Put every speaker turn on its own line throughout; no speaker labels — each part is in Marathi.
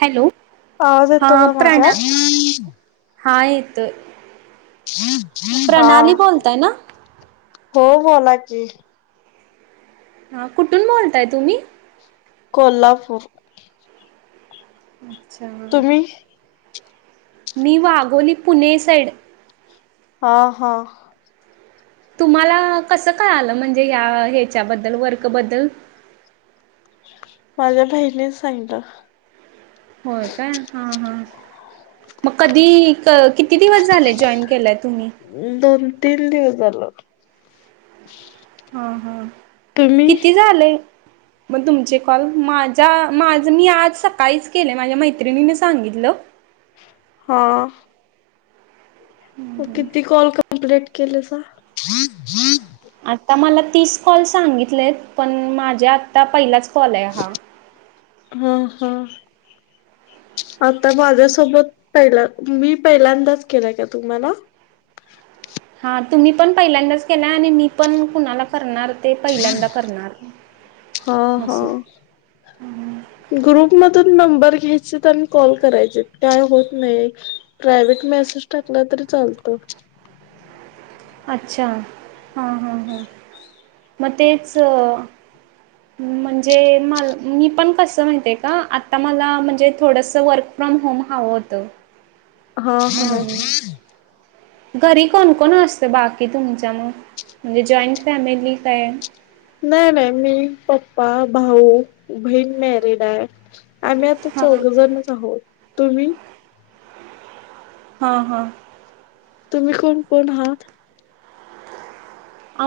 हॅलो
आवाज येतो
हा
का माझा
प्रणा हा येत
हा
प्रणाली बोलतय ना
हो बोला की
हा कुठून बोलताय तुम्ही
कोल्हापूर
अच्छा
तुम्ही
मी वागोली पुणे साईड
हा हा
तुम्हाला कसं कळालं म्हणजे या ह्याच्याबद्दल वर्कबद्दल
माझ्या बहिणी सांगलं
होय काय हा हा मग कधी किती दिवस झाले जॉईन केलंय तुम्ही
दोन तीन दिवस झाल
हा हा किती झाले मग तुमचे कॉल माझा माझ मी आज सकाळीच केले माझ्या मैत्रिणीने सांगितलं
हा किती कॉल कंप्लीट केले
आता मला तीस कॉल सांगितलेत पण माझ्या आता पहिलाच फले हा
हम हम आता माझ्यासोबत पहिला मी पहिल्यांदाच केला का तुम्हाला
हा तुम्ही पण पहिल्यांदाच केला आणि मी पण कुणाला करणार ते पहिल्यांदा करणार
हा हा
असं
ग्रुपमधून मेंबर घ्याय आणि कॉल करायचे काय होत नाही प्रायवहेट मेसेज टाकला तरी चालतो
अच्छा हा हा हा मग तेच म्हणजे म मी पण कस माहतीे का आता मला म्हणजे थोडस वर्क फ्रॉम होम हा होतं
हा हा
म्हणून घरी कोणकोण असत बाकी तुमच्या म म्हणजे जॉईंट फॅमिली काय
नाही नाही मी पप्पा भाऊ बहीण मॅरिड आहे आम्ही आता
हां
चौघजणच आहोत तुम्ही
हम हम
तुम्ही कोण कोण आहात
आ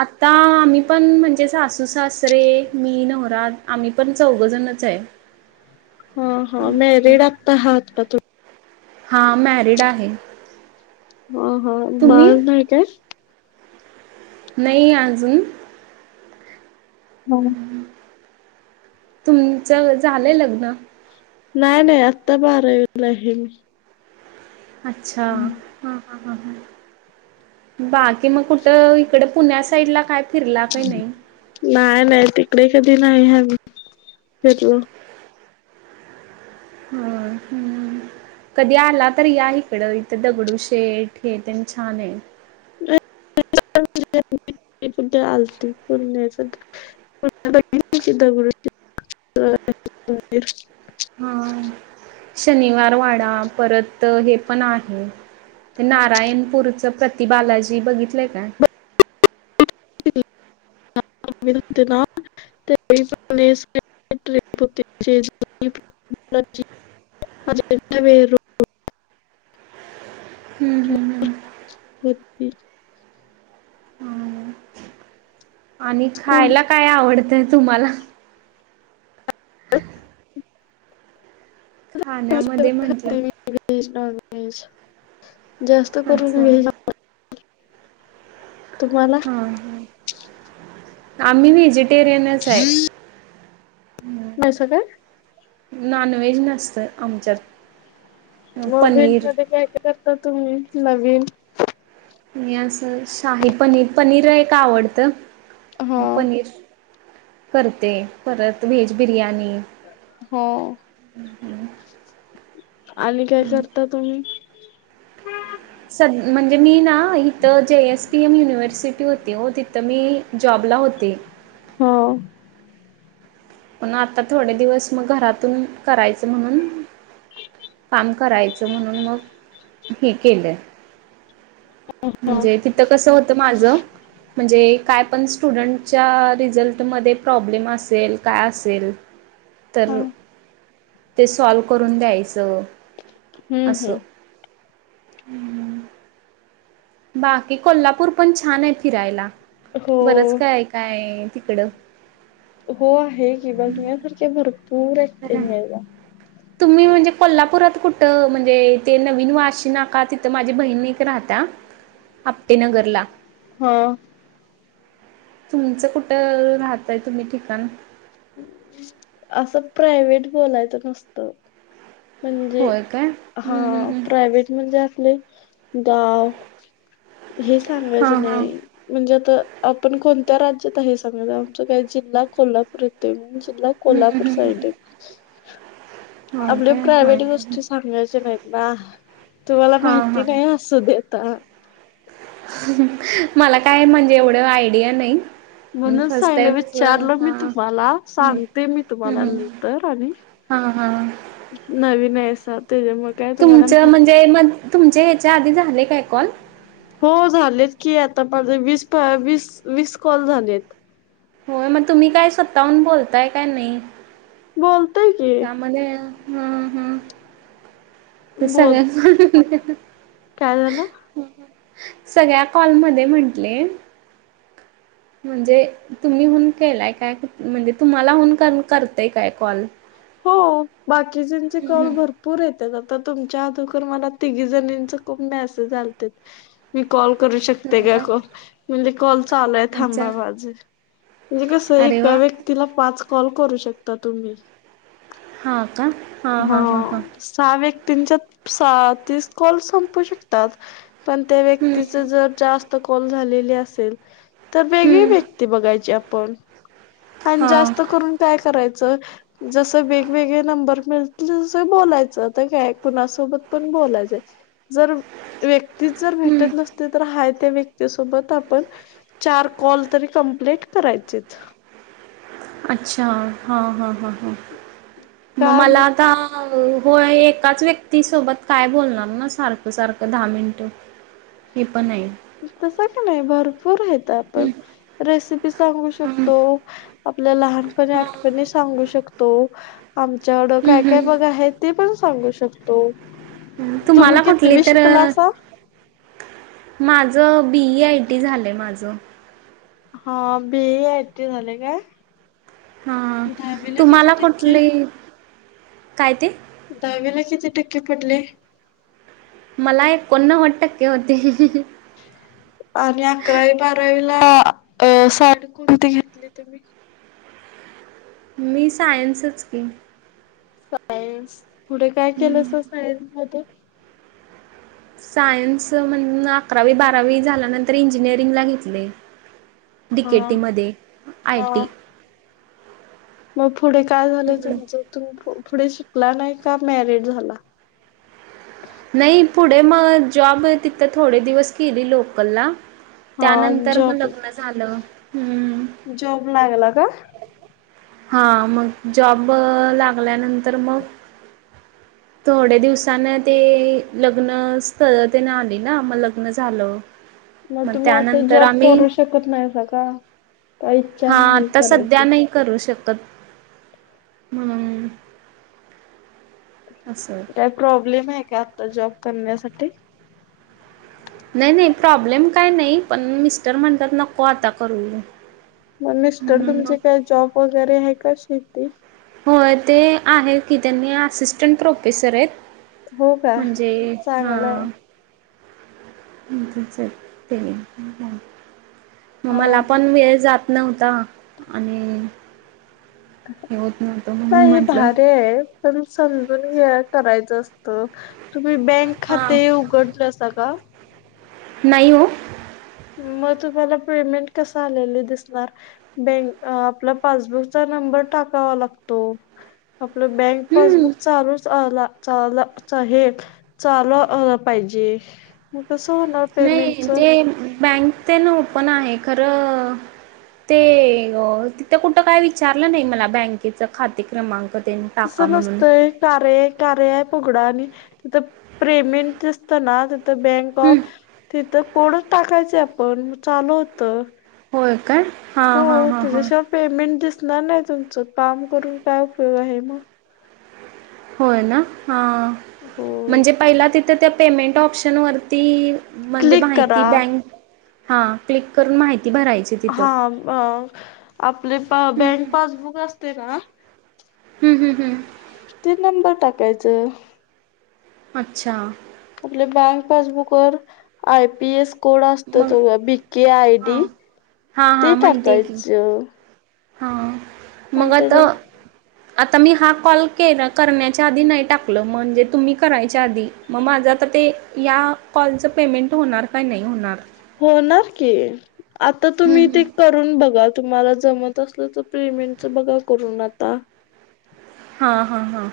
आता आम्ही पण म्हणजे सासू सासरे मी नवराात आम्ही पण चौघजणच आहे
हा हा मे रेड आपता हा हात पाथू
हा मॅरिड आहे
ह हा बाळ
तुम्ही?
नाही तर
नाही अजून
होम
तुमच झालंय लग्न
नाही नाही आत्ता बारावीला आहे मी
अच्छा ह बाकी मग कुठं इकड पुण्या साईडला काय फिरला काही नाही?
नाही नाही तिकडे कधी नाही हम् फिरलो
हम हम्म कधी आला तरी या इकडं इथं दगडू शेठ हे छान आहे
[unintelligible] आलतीोलण्या चि अ
हा शनिवार वाडा परत हे पण आहे ते नारायणपूरच प्रति बालाजी बघितलंय का
[unintelligible] ना ते [unintelligible] हज व
हम् हम्
होे
हम्म. आणि
स्कूल
खायला काय आवडतंय तुम्हाला ह् खाण्यामध्ये म्हंटलं
ते व्हेज नॉन वहेज जास्त करून
अच्छा
वज
हा ह आम्ही व्हेजिटेरियनच आहे
नाहीस का [unintelligible]
नॉन व्हेज नसत आमच्यात.
मोबाईल
पनीर
मध्ये काय काय करता तुम्ही नवीन -
आणि अस शाही पनीर पनीर नाही का आवडतं
हा
पनीर - करते परत व्हेज बिर्याणी.....
हो आणि काय करता तुम्ही?
साध्या म्हणजे मी ना इथं जे एस पी एम युनिव्हर्सिटी - होते हो तिथं मी जॉबला होते.
हो
पण आता थोडे दिवस मग घरातून करायचं म्हणून - काम करायचं म्हणून मग हे केलंय.
हा
म्हणजे तिथं कसं होतं माझं म्हणजे - काय पण स्टुडंट च्या रिझल्टमध्ये प्रॉब्लेम असेल काय असेल -
हा
तर ते सॉल्व करून द्यायचं.
हम्म.... हम्म
हम्म... बाकी कोल्हापूर पण छान आहे, फिरायला
हो
बरंच काय काय ये. तिकडं.
हो आहे की, बघण्यासारखे भरपूर आहे
खरं
पुण्याला.
तुम्ही म्हणजे कोल्हापुरात कुठं म्हणजे ते नवीन वाशी नाका तिथं माझी बहीण एक राहते. आ आप्टे नगरला.
हा.
तुमचं कुठं राहतय तुम्ही ठिकाण?
असं प्रायव्हेट बोलायचं नसत. म्हणजे
होय काय हम्म हम्म
हा
हम्म
प्रायव्हेट म्हणजे अ गाव हे सांगायच
हा हा
नाही म्हणजे. तर आपण कोणत्या राज्यात आहे, सांगत आमचा काय जिल्हा कोल्हापूर येतोय म्हणून. जिल्हा
हम्म
कोल्हापूर
हम्म हम्म
साईड
हम्म
ये
हो
आपल्या
काय
प्रायव्हेट
हा
गोष्टी सांगायच्या नाही. वा तुम्हाला
हा
माहिती नाही असु देता.
अं ह ह... मला काय म्हणजे एवढं आयडिया नाही.
म्हणून
फर्स्ट
साई न
टाइमच
विचारल मी
हा
तुम्हाला सांगते मी तुम्हाला नंतर आणि.
हा हा.
नवीन आहेसा त्याच्यामुळे काय तुम्हाला
तुमचं
माहिती
म्हणजे म तुमच्या ह्याच्या आधी झाले काय कॉल?
हो झालेत की आता माझे वीस, वीस, वीस कॉल झालेत.
होय मग तुम्ही काय स्वतःहून बोलताय काय नाही.
बोल.
त्यामुळे हम हम.. ते
बोल
सगळ्याच...
काय झालं?
[unintelligible] सगळ्या कॉल मध्ये म्हंटले.
[inaudible]
म्हणजे तुम्ही हून केलाय काय म्हणजे तुम्हाला हून करताय काय कॉल.
हो बाकीच्याचे
हम्म
कॉल्
हम्म
भरपूर येत तुमच्या आ दुगर मला तिघी जनीचा खुप मॅसेज आलते मी कॉल. करू शकते का कॉल् म्हणले कॉल्. चालू आहे,
अच्छा
थांबा माझे म्हणजे कसं आहे.
अरे
का
वा
व्यक्तीला पाच कॉल्. कॉल करू शकता तुम्ही.
हा का?
हा सहा व्यक्तीच्या त सहा तीस कॉल संपू शकतात. पण त्या
हम्म
व्यक्तीच जर जास्त कॉल् झालेले असेल. तर वेगळी
हम्म
व्यक्ती बघायची आपण आणि
हां
जास्त करून काय करायच. च जस वेगवेगळ्या नंबर. त बोलायचं आता काय कुणासोबत पण बोलायचं जर व्यक् तीच जर
हम्म
भेटत नसते तर हा. व्यक्ती सोबत आप चार कॉल तरी कंप्लीट करायचेत.
अच्छा हा हा हा हा मग मला आता. होय एकाच व्यक्तीसोबत काय बोलणार ना सारखं सारखं दहा मिनटं. ही प
तस का नाही भरपूर येत आपण
हम्म
रेसिपी सांगू शकतो.
हम्म
आपल्या लहानपणी आठपणी सांगू शकतो आमच्याकड काय काय बघा
हम्म
आहे ते पण. सांगू शकतो. तुम्ही
तुम्हाला कुठली
कितवी
तर
शिकलासा
माझ. जं बीई आय टी झालंय माझं.
हा बी ए आय टी झाले काय.
हा
दहावीला किती
तुम्हाला
टक्के?
कुठली काय ते.
दहावीला किती टक्के पडले.
मला एकोणन्नवद टक्के होते.
ह [unintelligible] आणि अकरावी बारावीला अ साईड कुणती घेतली तुम्ही
मी सायन्सच की
सायन्स पुढे काय
हम्म
केलं स सायन्स मधून
सायन्स म्हण अकरावी बारावी झाल्यानंतर इंजिनिअरिंगला घेतले
हा
डीकेटीमध्ये
हा.
आयटी
मग पुढे काय झालंय तुमचं तुम पुढे शिकला नाही का मॅरिड झाला
नाही पुढे मग जॉब तिथं थोडे दिवस केली लोकलला
हा
त्यानंतर मग
जॉब
लग्न झालं हम्म
जॉब लागला का [unintelligible]
हा मग जॉब लागल्यानंतर मग थोड्या दिवसान ते लग्न स्थळे आली ना मग लग्न झालं
मग तुम्ही आता
त्यानंतर
जॉब
आम्ही
करू शकत नाही स का काय इच्छा
हा
नाही
आता सध्या
करायची?
नाही करू शकत त हम
काय प्रॉब्लेम आहे का आता जॉब करण्यासाठी
नाही नाही प्रॉब्लेम काय नाही पण मिस्टर म्हणतात नको आता करू
मग मिस्टर
म्हणून मग
तुमचे काय जॉब वगैरे आहे का शेती
होय ते आहे की त्यांनी असिस्टंट प्रोफेसर आहेत
हो का
म्हणजे हा
चांगलंय
ते मग
हा
मला पण वेळ जात न्हता आणि हे होत नव्हतं म्हणून
नाही
म्हटलं
[unintelligible] पण समजून हे करायचं असत मुही बँक
हां
खाते उघडलं स का
नाहीय हो
मग तुम्हाला पेमेंट कस आ दिसणार बक आपला पासबुकचा नंबर टाका लागतो आप बँक
हम्म.
पासबुक चालू आला चाल हेल चालू पाहिजे कसं होणार
नाही
पेमेंटच
ते बँक ते ना ओपन आहे खरं ते तिथे कुठ काय विचारलं नाही मला बँकेच खाते क्रमांक ते
तसं
टाका म्हणून
नसतंय कार्य कार्य अँप फकडा आणि तिथ पेमेंट असत ना तीथ बँक
हम्म.
ऑफ तर कोडंच टाकायचे आपण चालू होतं.
होय काय.
हो
हां हां हां
त्याज्या
हां
शिवाय पेमेंट दिस नाई नाई तुमचं काम करून काय उपयोग आहे म.
होय ना हां
होय
म्हणजे पहिला तिथं त्या पेमेंट ऑप्शन वरती म्हणजे
क्लिक
म्हायती
करा
बँक हा क्लिक करून म्हायती
हा मं आपले प
हम्म
बँक पासबुक असते ना.
हम्म हम्म हम्म
ते नंबर टाकायचं.
अच्छा.
आपले बँक पासबुक वर आय पी एस कोड असतो
मग
तो बीके आय डी
हां हां
ते
हां माहिती आहे की
टाकायचं.
हां मग
आणि
आता.
त्याच्या
आता मी हा कॉल केला करण्याच्या आधी नाही टाकलं म्हणजे तुम्ही करायच्या आधी मग माझा. आता ते ह्या कॉलचं पेमेंट होणार काय नाही होणार?
होणार की आता
हं
तुम्ही ते
हं
करून बघा. तुम्हाला जमत असलं तर पेमेंटच बघा करून आता.
हां हां हां.